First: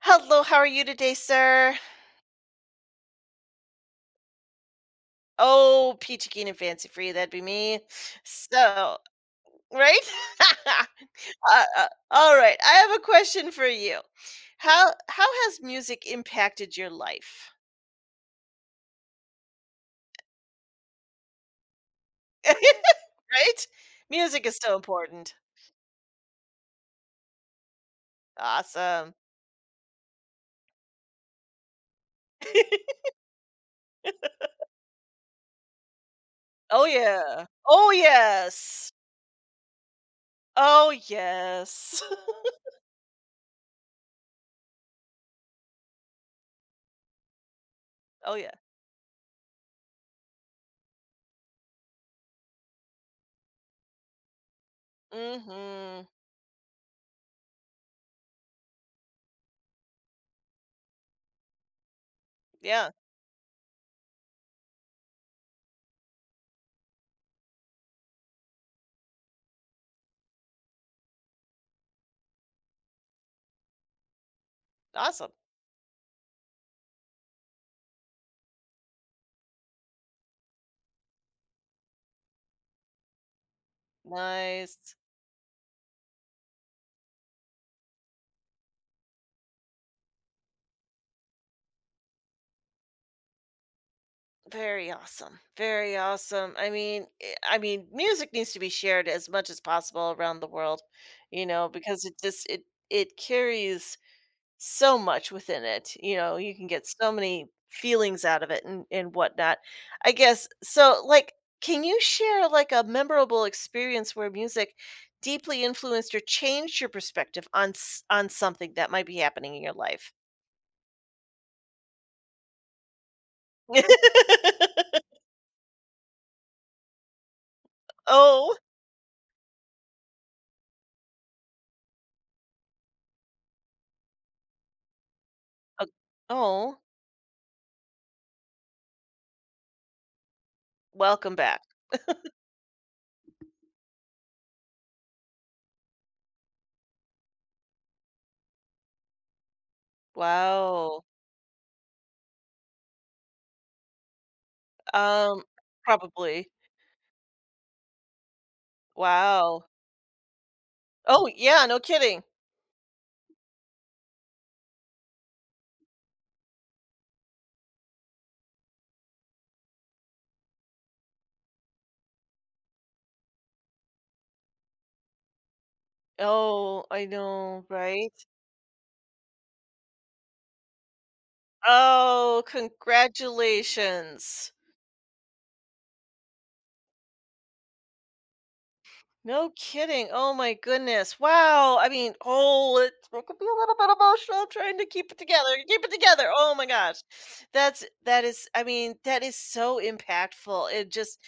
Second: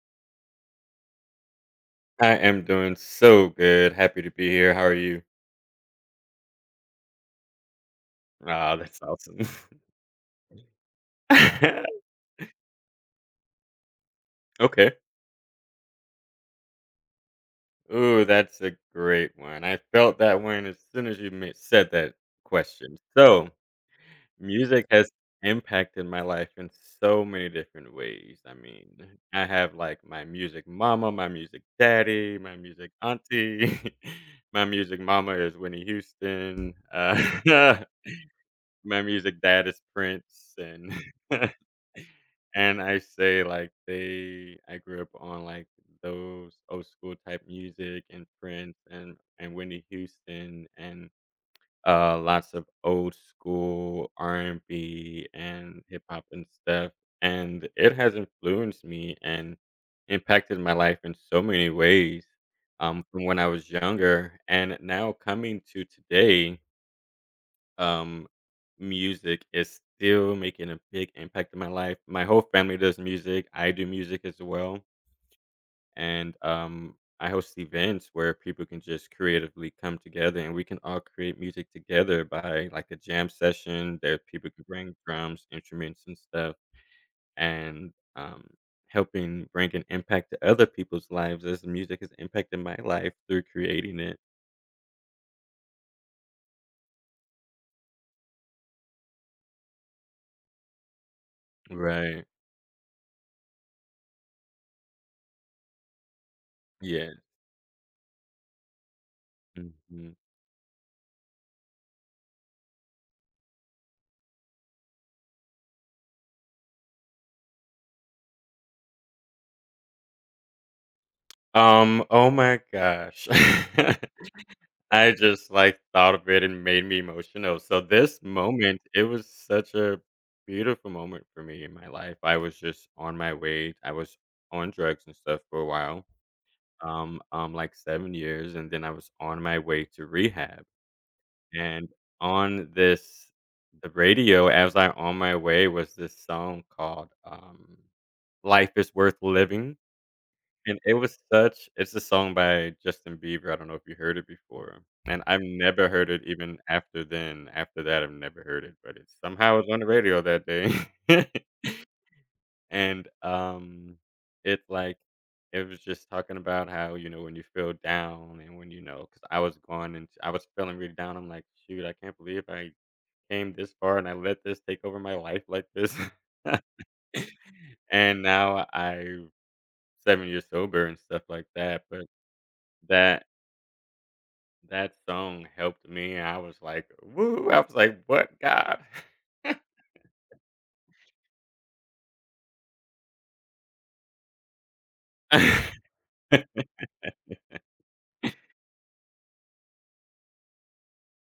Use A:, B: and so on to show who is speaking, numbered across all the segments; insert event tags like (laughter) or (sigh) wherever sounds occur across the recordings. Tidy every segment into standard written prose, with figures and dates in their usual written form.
A: Hello, how are you today, sir?
B: I am doing so good. Happy to be here. How are you?
A: Oh, peachy keen and fancy free, that'd be me.
B: Ah,
A: So,
B: that's awesome.
A: right? (laughs) uh, uh,
B: (laughs)
A: all right, I have a question for you.
B: Okay.
A: How has music impacted your life?
B: Ooh, that's a great one. I felt that one as soon as you said that
A: (laughs)
B: question.
A: right? Music is so
B: Music has
A: important.
B: impacted my life in so many different ways. I mean,
A: Awesome.
B: I have like my music mama, my music daddy, my music
A: (laughs)
B: auntie. (laughs) My music mama is Winnie Houston.
A: oh yeah.
B: (laughs)
A: Oh yes.
B: My music dad is Prince,
A: Oh
B: and (laughs)
A: yes.
B: and I say, like, they I grew up on, like, those old school type music
A: (laughs)
B: and
A: oh yeah.
B: Prince and Whitney Houston and lots of old school R&B and B and hip
A: Mhm.
B: hop and stuff, and it has influenced me and impacted my life in so many ways,
A: Yeah.
B: from when I was younger, and now coming to today, um, music is still making a big impact in my life. My whole family does music. I do music as well,
A: Awesome.
B: and I host events where people can just creatively come together and we can all create music together by like a jam session. There, people can
A: Nice.
B: bring drums, instruments, and stuff, and helping bring an impact to other people's lives as music has impacted my life through creating it.
A: Very awesome. Very awesome. I mean, music needs to be shared as much as possible around the world, because it
B: Right.
A: just it it carries so much within it. You know, you can get
B: Yeah.
A: so many feelings out of it and whatnot. I
B: Mm-hmm.
A: guess so. Like, can you share like a memorable experience where music deeply influenced or changed your perspective on on something that might be happening in your life?
B: Oh my gosh. (laughs)
A: (laughs)
B: I just like thought of it and made me emotional. So this
A: oh,
B: moment, it was such a beautiful moment for me in my life. I was just on my way. I was on drugs and stuff for a while.
A: oh,
B: Like 7 years, and then I was on my way to rehab.
A: welcome back.
B: And on this the radio as I on my way was this song called Life is Worth Living, and it
A: Wow.
B: was such it's a song by Justin Bieber, I don't know if you heard it before, and I've
A: Um,
B: never heard it
A: probably.
B: even after then. After that, I've never heard it, but it somehow was
A: Wow.
B: on the radio that day.
A: Oh,
B: (laughs)
A: yeah, no kidding.
B: And, it like it was just talking about how, you know, when you feel down and when you know. Cause I was going and I was feeling really down, I'm like, "Shoot, I can't believe I came this far and I let this take over my life like this."
A: Oh,
B: (laughs)
A: I know, right?
B: And now I'm 7 years sober and stuff like that, but
A: Oh,
B: that
A: congratulations.
B: that song helped me, I was like, "Woo!" I was like, "What God?"
A: No kidding. Oh my goodness. Wow. I mean, oh, it could be a little bit emotional trying to keep it together. Keep it
B: (laughs)
A: together. Oh my gosh. That's that is I mean, that is so impactful. It just.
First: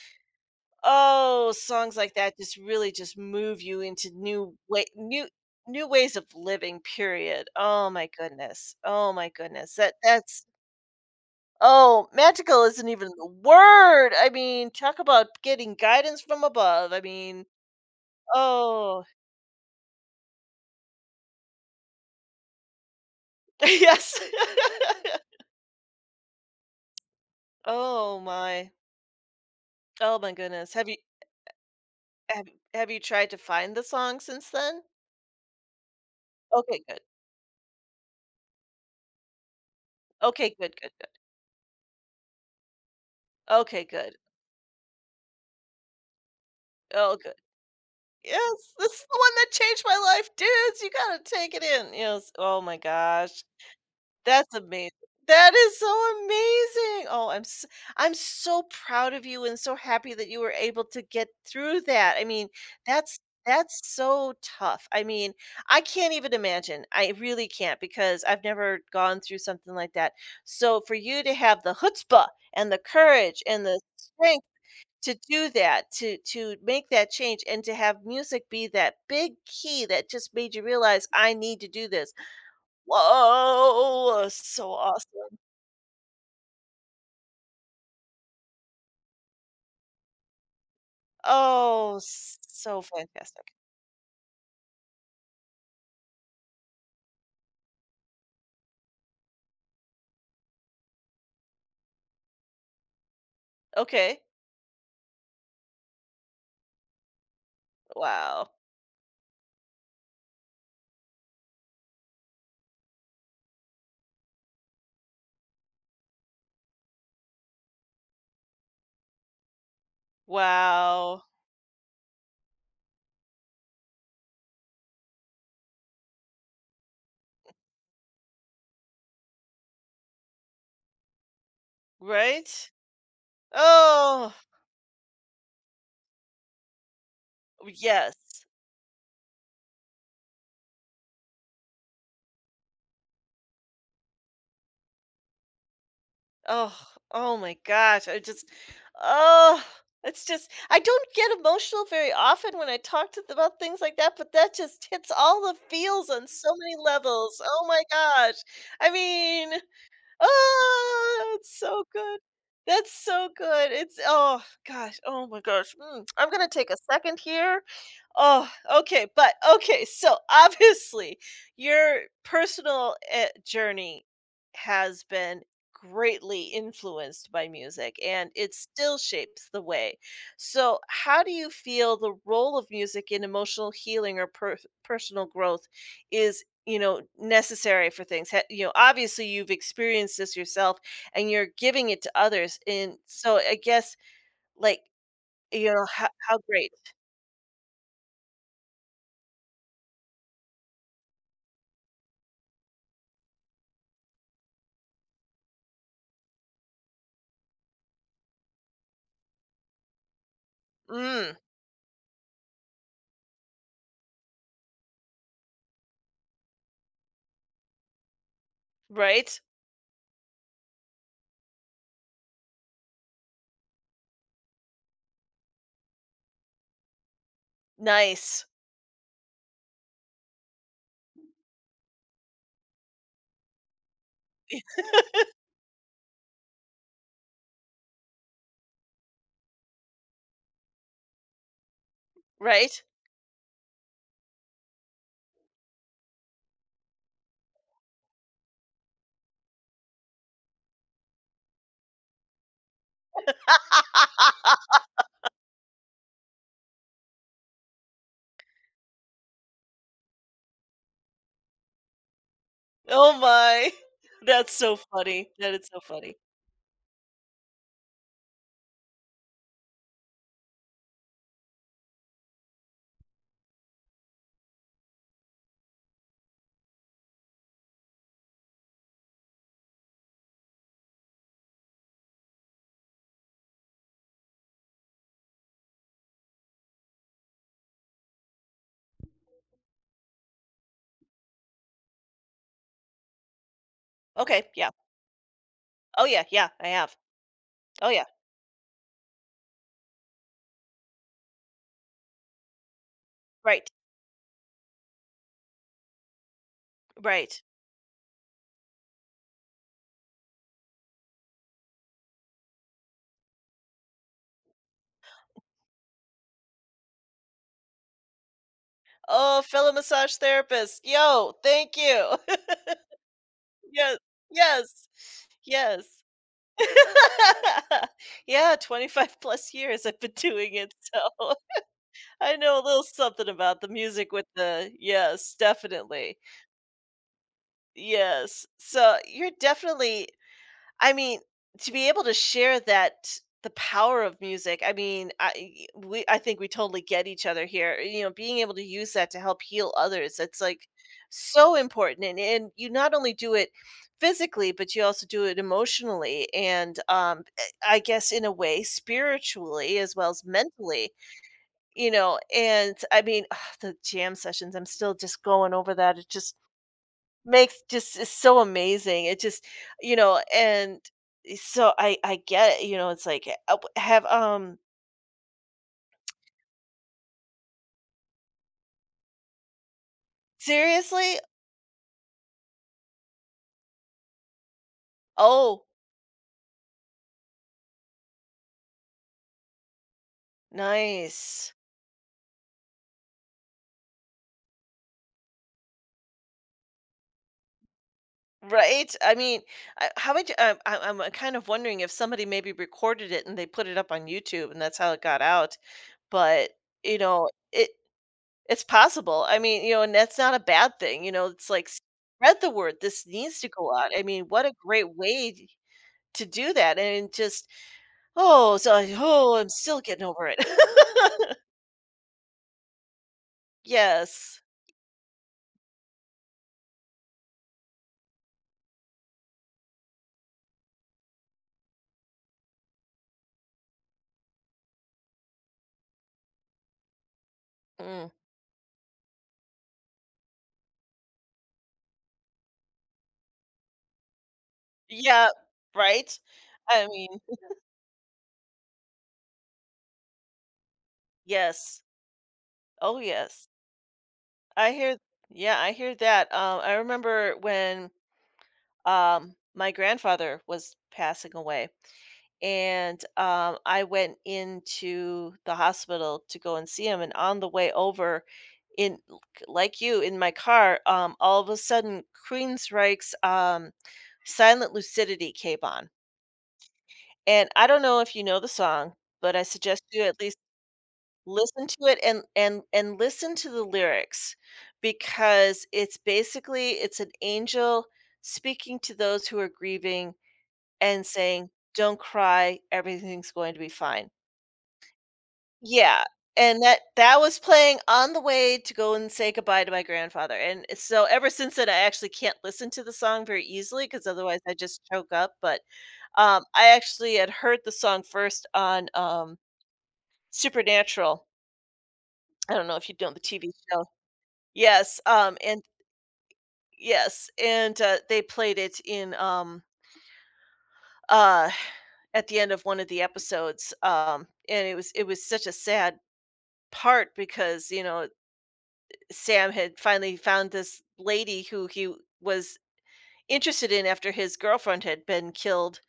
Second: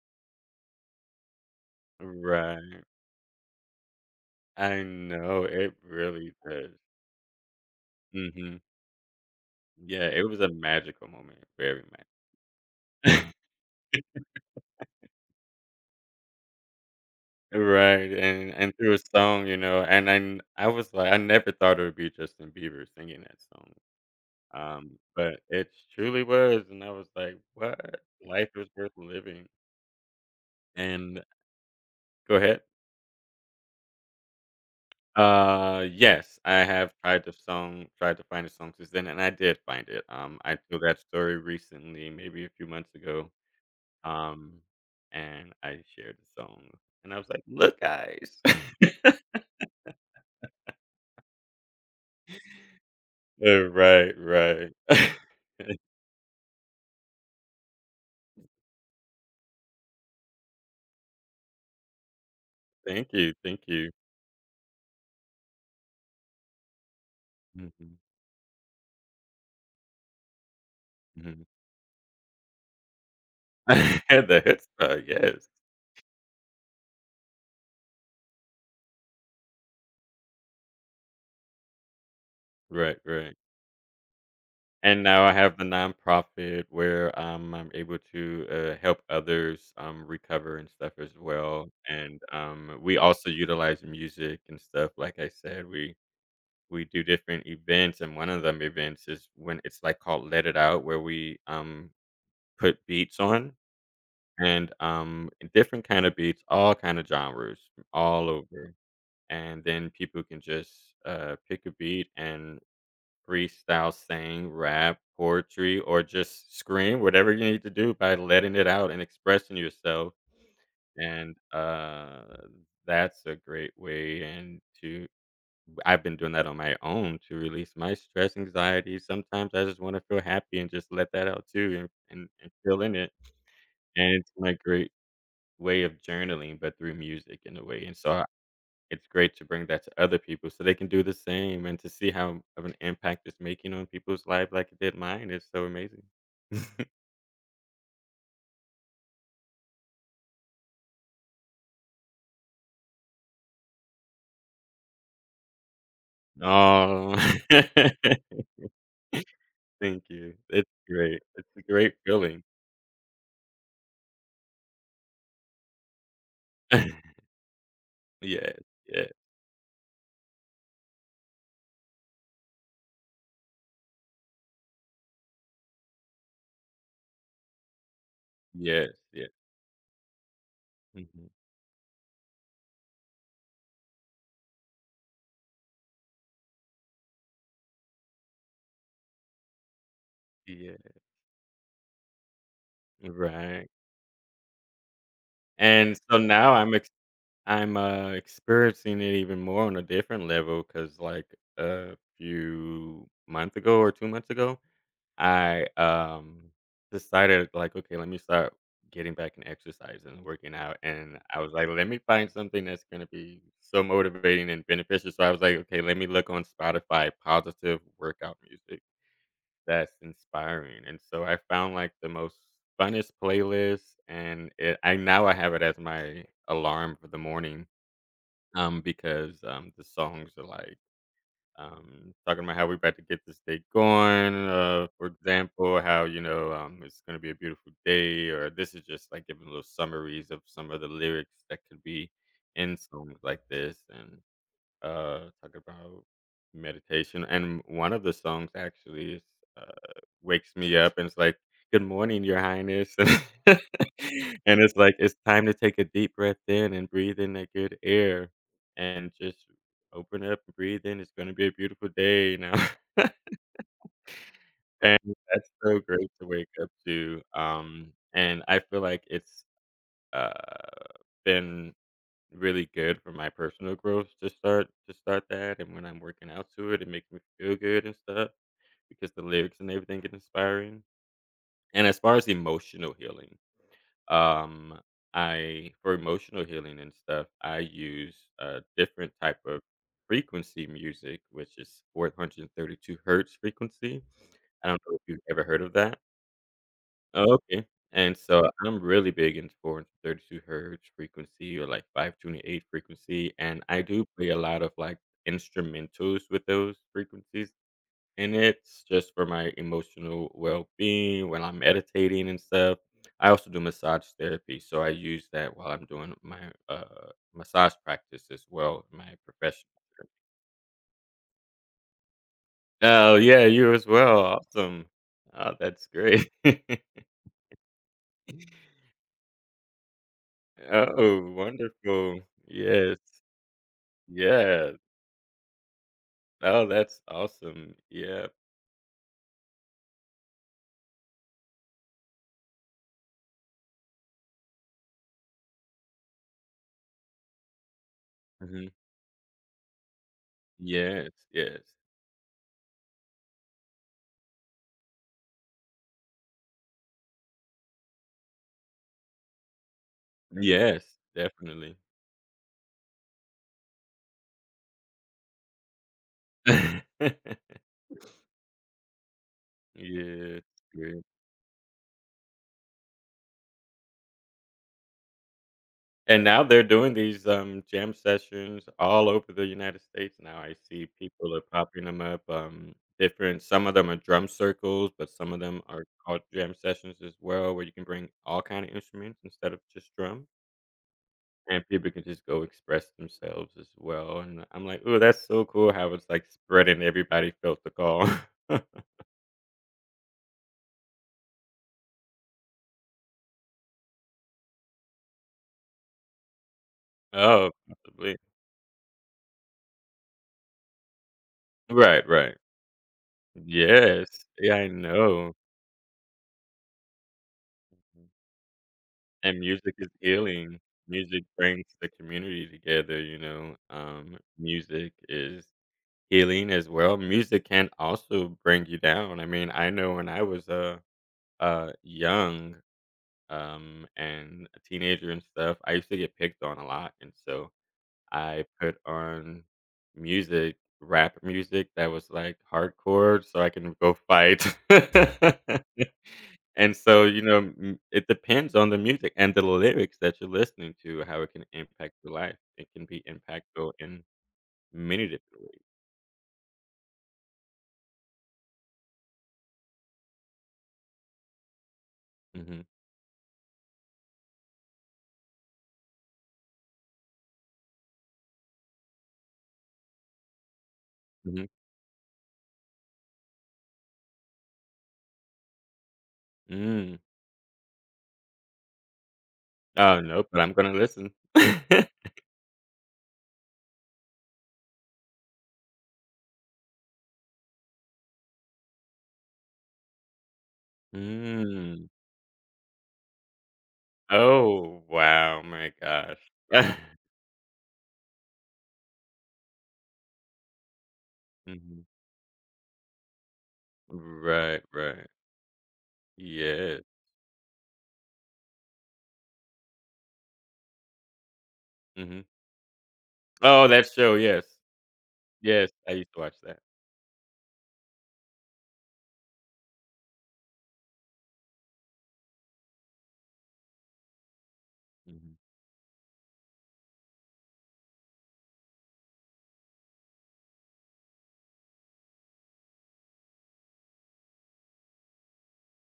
A: Oh, songs like that just
B: Right.
A: really just move you into
B: I know, it
A: new ways of
B: really does.
A: living, period. Oh my
B: Mhm.
A: goodness. Oh my goodness. That
B: Yeah, it was
A: that's
B: a magical moment, very
A: oh,
B: much.
A: magical isn't even the
B: (laughs)
A: word. I mean, talk about getting guidance from above. I mean,
B: Right, and through a
A: oh,
B: song, you know, and I was like I never thought it would be Justin Bieber singing that
A: (laughs)
B: song,
A: yes. (laughs)
B: but it truly was, and I was like, "What?
A: Oh
B: Life is
A: my.
B: worth living."
A: Oh my goodness.
B: And go
A: Have,
B: ahead.
A: have you tried to find the song since then?
B: Yes, I
A: Okay,
B: have
A: good.
B: tried to find a song since then, and I did find it.
A: Okay,
B: I
A: good,
B: told
A: good,
B: that
A: good.
B: story recently, maybe a few months ago.
A: Okay, good.
B: Um, and I shared the song, and
A: Oh,
B: I was
A: good.
B: like, "Look, guys."
A: Yes, this is the
B: (laughs)
A: one that changed my life, dudes, you gotta take it in. Yes, oh my gosh,
B: Right,
A: that's
B: right.
A: amazing.
B: (laughs)
A: That is so amazing. I'm so proud of you and so happy that you were able to get through that. I mean,
B: Thank
A: that's
B: you, thank
A: that's
B: you.
A: so tough. I mean, I can't even imagine. I really can't
B: Hmm.
A: because I've never gone through something like that. So for you to
B: Hmm.
A: have the chutzpah and the courage and
B: (laughs)
A: the
B: The
A: strength
B: hits,
A: to do
B: yes.
A: that, to make that change and to have music be that big key that just made you realize, "I need to do this."
B: Right, right.
A: Whoa, so
B: And now I
A: awesome.
B: have the nonprofit where, I'm able to, help others, recover and stuff as well,
A: Oh,
B: and,
A: so
B: we also
A: fantastic.
B: utilize music and stuff, like I said, we do different events, and one of them events is when it's, like, called Let It Out, where we, put beats on
A: Okay.
B: and, different kind of beats, all kind of genres, all
A: Wow.
B: over, and then people can just, pick a beat and freestyle, sing, rap, poetry, or just scream, whatever you need to do by letting it out and expressing yourself.
A: Wow.
B: And that's a great way. I've been doing that on my own to release my stress, anxiety. Sometimes I just want to feel happy and just let that out too, and
A: Right?
B: feel in it. And it's
A: Oh,
B: my great way of journaling, but through music in a way. And so
A: yes.
B: it's great to bring that to other people so they can do the same and to see how of an impact it's making on people's life like it did mine is so amazing.
A: Oh,
B: (laughs)
A: oh my gosh. I just, oh, it's just, I don't get emotional very often when I talk to them about things like that, but that just hits all the feels on so many
B: Oh.
A: levels. Oh my
B: (laughs)
A: gosh. I mean,
B: Thank you. It's great.
A: oh,
B: It's
A: it's
B: a
A: so
B: great
A: good.
B: feeling.
A: That's so good. It's, oh gosh. Oh my gosh. Mm. I'm going to take a second
B: (laughs)
A: here. Oh,
B: Yes,
A: okay,
B: yes,
A: but okay, so (laughs) obviously your personal journey has been greatly influenced by music and it
B: yes,
A: still
B: yes.
A: shapes the way. So, how
B: Mhm.
A: do you feel the role of music in emotional healing or personal growth is, you know, necessary for things? You know, obviously you've experienced this
B: Yeah,
A: yourself and you're giving it to others. And so I
B: right.
A: guess like, you know,
B: And so
A: how
B: now
A: great.
B: I'm, experiencing it even more on a different level, because like, a few month ago or 2 months ago I, decided, like, "Okay, let me start getting back and exercising and working out," and
A: Mm,
B: I was like, "Let me find something that's gonna be so motivating and beneficial," so I was like, "Okay, let me look on Spotify positive workout music
A: right?
B: that's inspiring," and so I found, like, the most funnest playlist, and it I now I have it as my alarm for the morning,
A: Nice,
B: because, the songs are, like, talking about how we're about to get this day going. For example, how you know, it's going to be a beautiful day, or this is just like giving little summaries of some of the lyrics that could be in
A: right?
B: songs like this, and talk about meditation, and one of the songs actually is, uh, wakes me up and it's like, "Good morning, your highness." (laughs) And it's
A: (laughs)
B: like, "It's time to take a deep breath in and breathe in that good air, and just open up and breathe in. It's gonna be a beautiful day now."
A: Oh
B: (laughs)
A: my. That's so
B: And
A: funny.
B: that's
A: That is
B: so
A: so
B: great
A: funny.
B: to wake up to, and I feel like it's, uh, been really good for my personal growth to start that, and when I'm working out to it, it makes me feel good and stuff because the lyrics and everything get inspiring. And as far as emotional healing, um, I for emotional healing and stuff, I use a different type of frequency music, which is 432 hertz frequency.
A: Okay,
B: I
A: yeah.
B: don't know if you've ever heard of that.
A: Oh, yeah, yeah, I have.
B: Oh, okay.
A: Oh, yeah,
B: And so I'm really big into 432 hertz frequency or like 528 frequency. And
A: right,
B: I do play a lot of like instrumentals with those
A: right.
B: frequencies. And it's just for my emotional well being when I'm meditating and stuff. I also do massage therapy. So I use that while I'm doing my massage practice as well, in my
A: Oh,
B: profession.
A: fellow massage therapist. Yo, thank you. (laughs)
B: Oh, yeah, you as
A: Yes,
B: well. Awesome.
A: yes,
B: Oh,
A: yes.
B: that's great. (laughs)
A: (laughs) Yeah, 25 plus years I've been doing it,
B: Oh,
A: so (laughs)
B: wonderful.
A: I know a little
B: Yes.
A: something about the music with the
B: Yeah.
A: yes, definitely.
B: Oh, that's awesome. Yeah.
A: Yes. So, you're definitely I mean, to be able to share that the power of music, I mean, I think we totally get each other here. You know, being able to
B: Mhm.
A: use that to help heal others, it's, like,
B: Yes,
A: so
B: yes.
A: important, and you not only do it physically, but you also do it emotionally and, I guess in a way, spiritually as well as mentally,
B: Yes, definitely.
A: you know, and I mean, (sighs) the jam sessions, I'm still just going over that, it just
B: (laughs)
A: makes just is so amazing. It just you know,
B: Yeah,
A: and
B: it's
A: so I get it, you know, it's like, w have,
B: and now they're doing these, jam sessions all over the United States now. I see
A: seriously?
B: people are popping them up, different some of them are drum circles, but some of them
A: Oh,
B: are called jam sessions as well, where you can bring all kind of instruments instead of just drum.
A: nice.
B: And people can just go express themselves as well, and I'm like, "Ooh, that's so cool how it's, like, spreading. Everybody felt the call." (laughs)
A: Right? I mean, I how would you I I'm kind of wondering if somebody maybe recorded it and they put it up on YouTube and that's how it got out, but, you know,
B: Oh, possibly.
A: it's possible. I mean, you know, and that's not a bad thing, you know, it's like,
B: Right, right.
A: spread the word, this needs to go out. I
B: Yes.
A: mean, what a
B: Yeah, I
A: great
B: know.
A: way to do that, and just oh, so I oh,
B: And
A: I'm
B: music
A: still
B: is
A: getting over it.
B: healing. Music
A: (laughs)
B: brings the community together, you know?
A: Yes.
B: Music is healing as well. Music can also bring you down. I mean, I know when I was, young, and a teenager and stuff, I used to get picked on a lot, and so
A: Mm.
B: I put on music, rap music that was, like, hardcore so I can go fight.
A: Yeah,
B: (laughs)
A: right?
B: And
A: I
B: so,
A: mean,
B: you know, m it depends on the music and the lyrics that you're listening to, how it can
A: yes.
B: impact your life. It can
A: Oh,
B: be
A: yes.
B: impactful in
A: I hear
B: many different
A: yeah,
B: ways.
A: I hear that. I remember when, my grandfather was passing away,
B: Mhm,
A: and, I went into the hospital to go and see him, and on the way over in l k like you, in my car, all
B: mhm,
A: of a sudden, Queensryche's, Silent Lucidity came on.
B: mm.
A: And I don't know if you know the song, but I suggest
B: Oh,
A: you at
B: no,
A: least
B: but I'm gonna listen.
A: listen to
B: (laughs)
A: it and and listen to the lyrics because it's basically it's an angel speaking to those who are grieving and saying,
B: Mm.
A: "Don't cry, everything's going to be fine."
B: Oh, wow, my
A: Yeah,
B: gosh.
A: and
B: (laughs)
A: that was playing on the way to go and say goodbye to my grandfather, and it's- so ever since then, I
B: Mhm.
A: actually can't listen to the song very easily because otherwise I
B: Right,
A: just
B: right.
A: choke up, but, I
B: Yes.
A: actually had heard the song first on, um, Supernatural.
B: Mhm.
A: I don't know if you know the TV
B: Oh,
A: show.
B: that show, yes.
A: Yes, and
B: Yes, I used to watch that.
A: yes, and, they played it in, uh, at the end of one of the episodes, and it was
B: Mhm.
A: such a sad part because, you know, Sam had finally found this lady who he was interested in after his girlfriend had been killed,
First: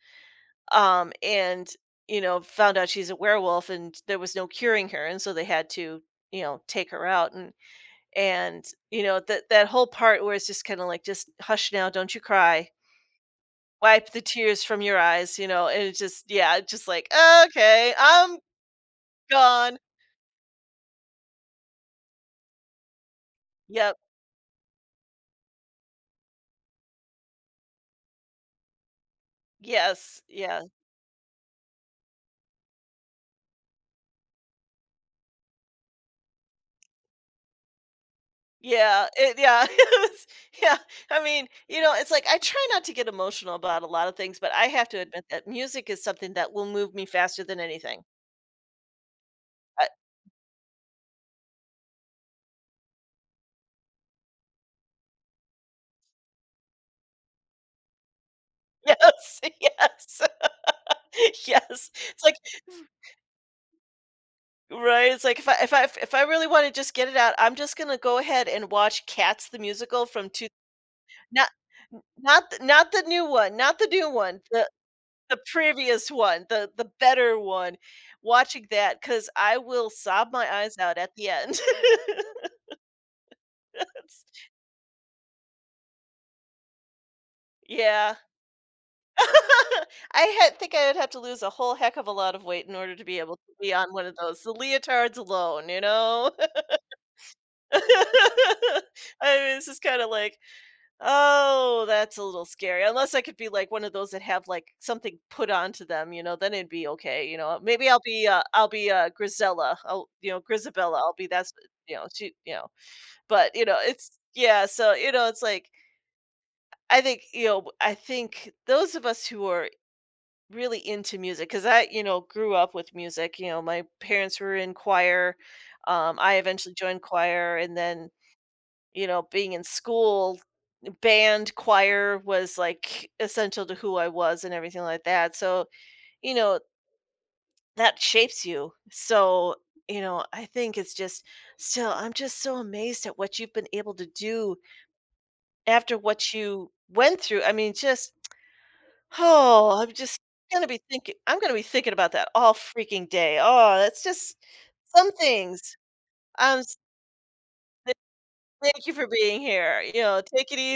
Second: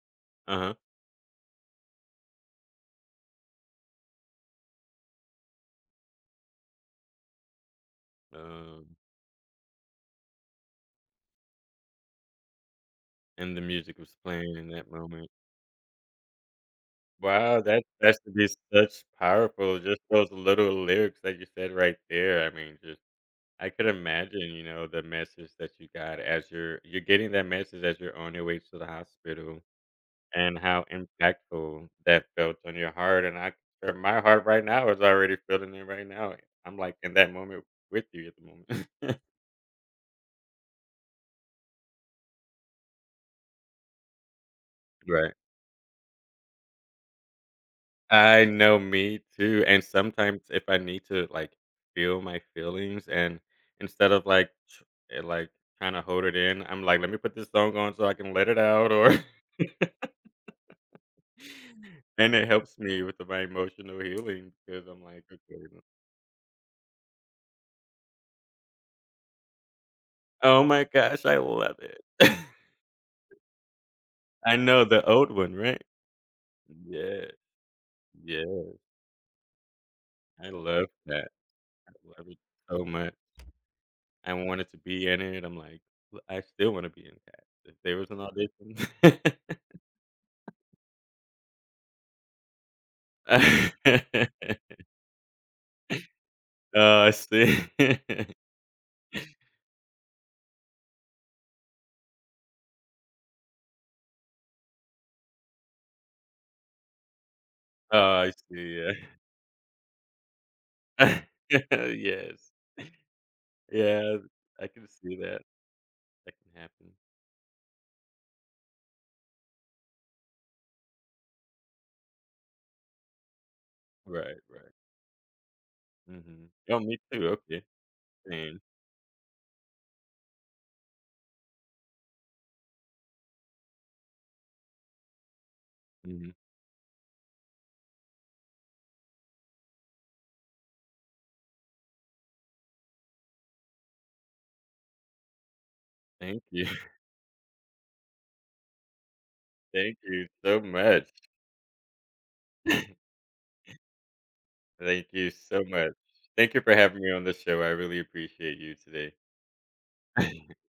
B: Uh-huh.
A: and, you know, found out she's a werewolf and there was no curing her, and so they had to, you know, take her out. And,
B: Um,
A: you know, that whole part where it's just kinda like, "Just hush now, don't you cry.
B: and the music
A: Wipe
B: was
A: the
B: playing
A: tears
B: in
A: from
B: that
A: your
B: moment.
A: eyes," you know, and it just yeah, it's just like,
B: Wow, that
A: "Okay,
B: that should
A: I'm
B: be such
A: gone."
B: powerful just those little lyrics that you said right there. I mean, just I could
A: Yep.
B: imagine, you know, the message that you got as you're getting that message as you're on your way to the hospital
A: Yes.
B: and
A: Yeah.
B: how impactful that felt on your heart, and I or my heart right now is already feeling it right now. I'm, like, in that moment with you at the
A: Yeah.
B: moment. (laughs)
A: It yeah. (laughs) It was yeah. I mean, you know, it's like I try not to get emotional about a lot of things, but I have to admit
B: Right.
A: that music is something that will move me faster than anything.
B: I know, me too, and
A: I
B: sometimes if I need to, like, feel my feelings and instead of, like, eh, like, trying to hold it in, I'm like, "Let me put this song on so I can let it
A: (laughs)
B: out," or
A: yes,
B: (laughs)
A: (laughs) yes, (laughs) yes. It's
B: and
A: like
B: it helps me with my emotional healing because I'm
A: right? It's
B: like,
A: like
B: "Okay."
A: if I really wanna just get it out, I'm just gonna go ahead and watch Cats the Musical from two.
B: Oh my gosh, I
A: Not
B: love
A: n
B: it.
A: not
B: (laughs)
A: the not the new one,
B: I
A: the
B: know, the old one, right?
A: previous one, the
B: Yeah,
A: better one, watching
B: yeah,
A: that because I will sob
B: I
A: my eyes
B: love
A: out at the
B: that.
A: end.
B: I love it
A: (laughs)
B: so much.
A: It's
B: I wanted to be in it, I'm like, "L I still wanna be in Cats." If there was
A: yeah.
B: an audition (laughs)
A: (laughs) I had think I would have to lose a whole heck of a lot of weight in order to be able to be on one of those, the
B: (laughs)
A: leotards alone, you know?
B: Oh, I see.
A: (laughs)
B: (laughs)
A: I mean, this is kinda like oh, that's a little scary. Unless I could be like one of those that have like something put onto them, you know, then it'd be okay. You know, maybe
B: Oh, I see,
A: I'll be
B: yeah.
A: Grisella. Grisabella, I'll be that's you
B: (laughs)
A: know,
B: Yes.
A: but you know, it's
B: Yeah,
A: yeah,
B: I can
A: so you
B: see
A: know, it's
B: that.
A: like
B: That can happen.
A: I think, you know, I think those of us who are really into music, because I, you know, grew up with music, you know, my parents
B: Right,
A: were
B: right.
A: in choir. I
B: Mhm.
A: eventually
B: Oh, me
A: joined
B: too,
A: choir
B: okay.
A: and then
B: Same.
A: you know being in school band choir was like essential to who I was and everything like that. So,
B: Mhm.
A: you know, that shapes you. So, you know, I think it's just still, I'm just so amazed at what you've been able to do after what
B: Thank you.
A: you
B: (laughs)
A: went through. I mean, just, oh, I'm
B: Thank
A: just
B: you so
A: going to be
B: much.
A: thinking, I'm going to be thinking about that all freaking
B: (laughs)
A: day. Oh, that's just
B: Thank
A: some
B: you so
A: things.
B: much. Thank
A: Um,
B: you for
A: s-
B: having me on the show, I
A: th-
B: really appreciate you
A: thank you for
B: today.
A: being here. You know,
B: (laughs)
A: take it easy.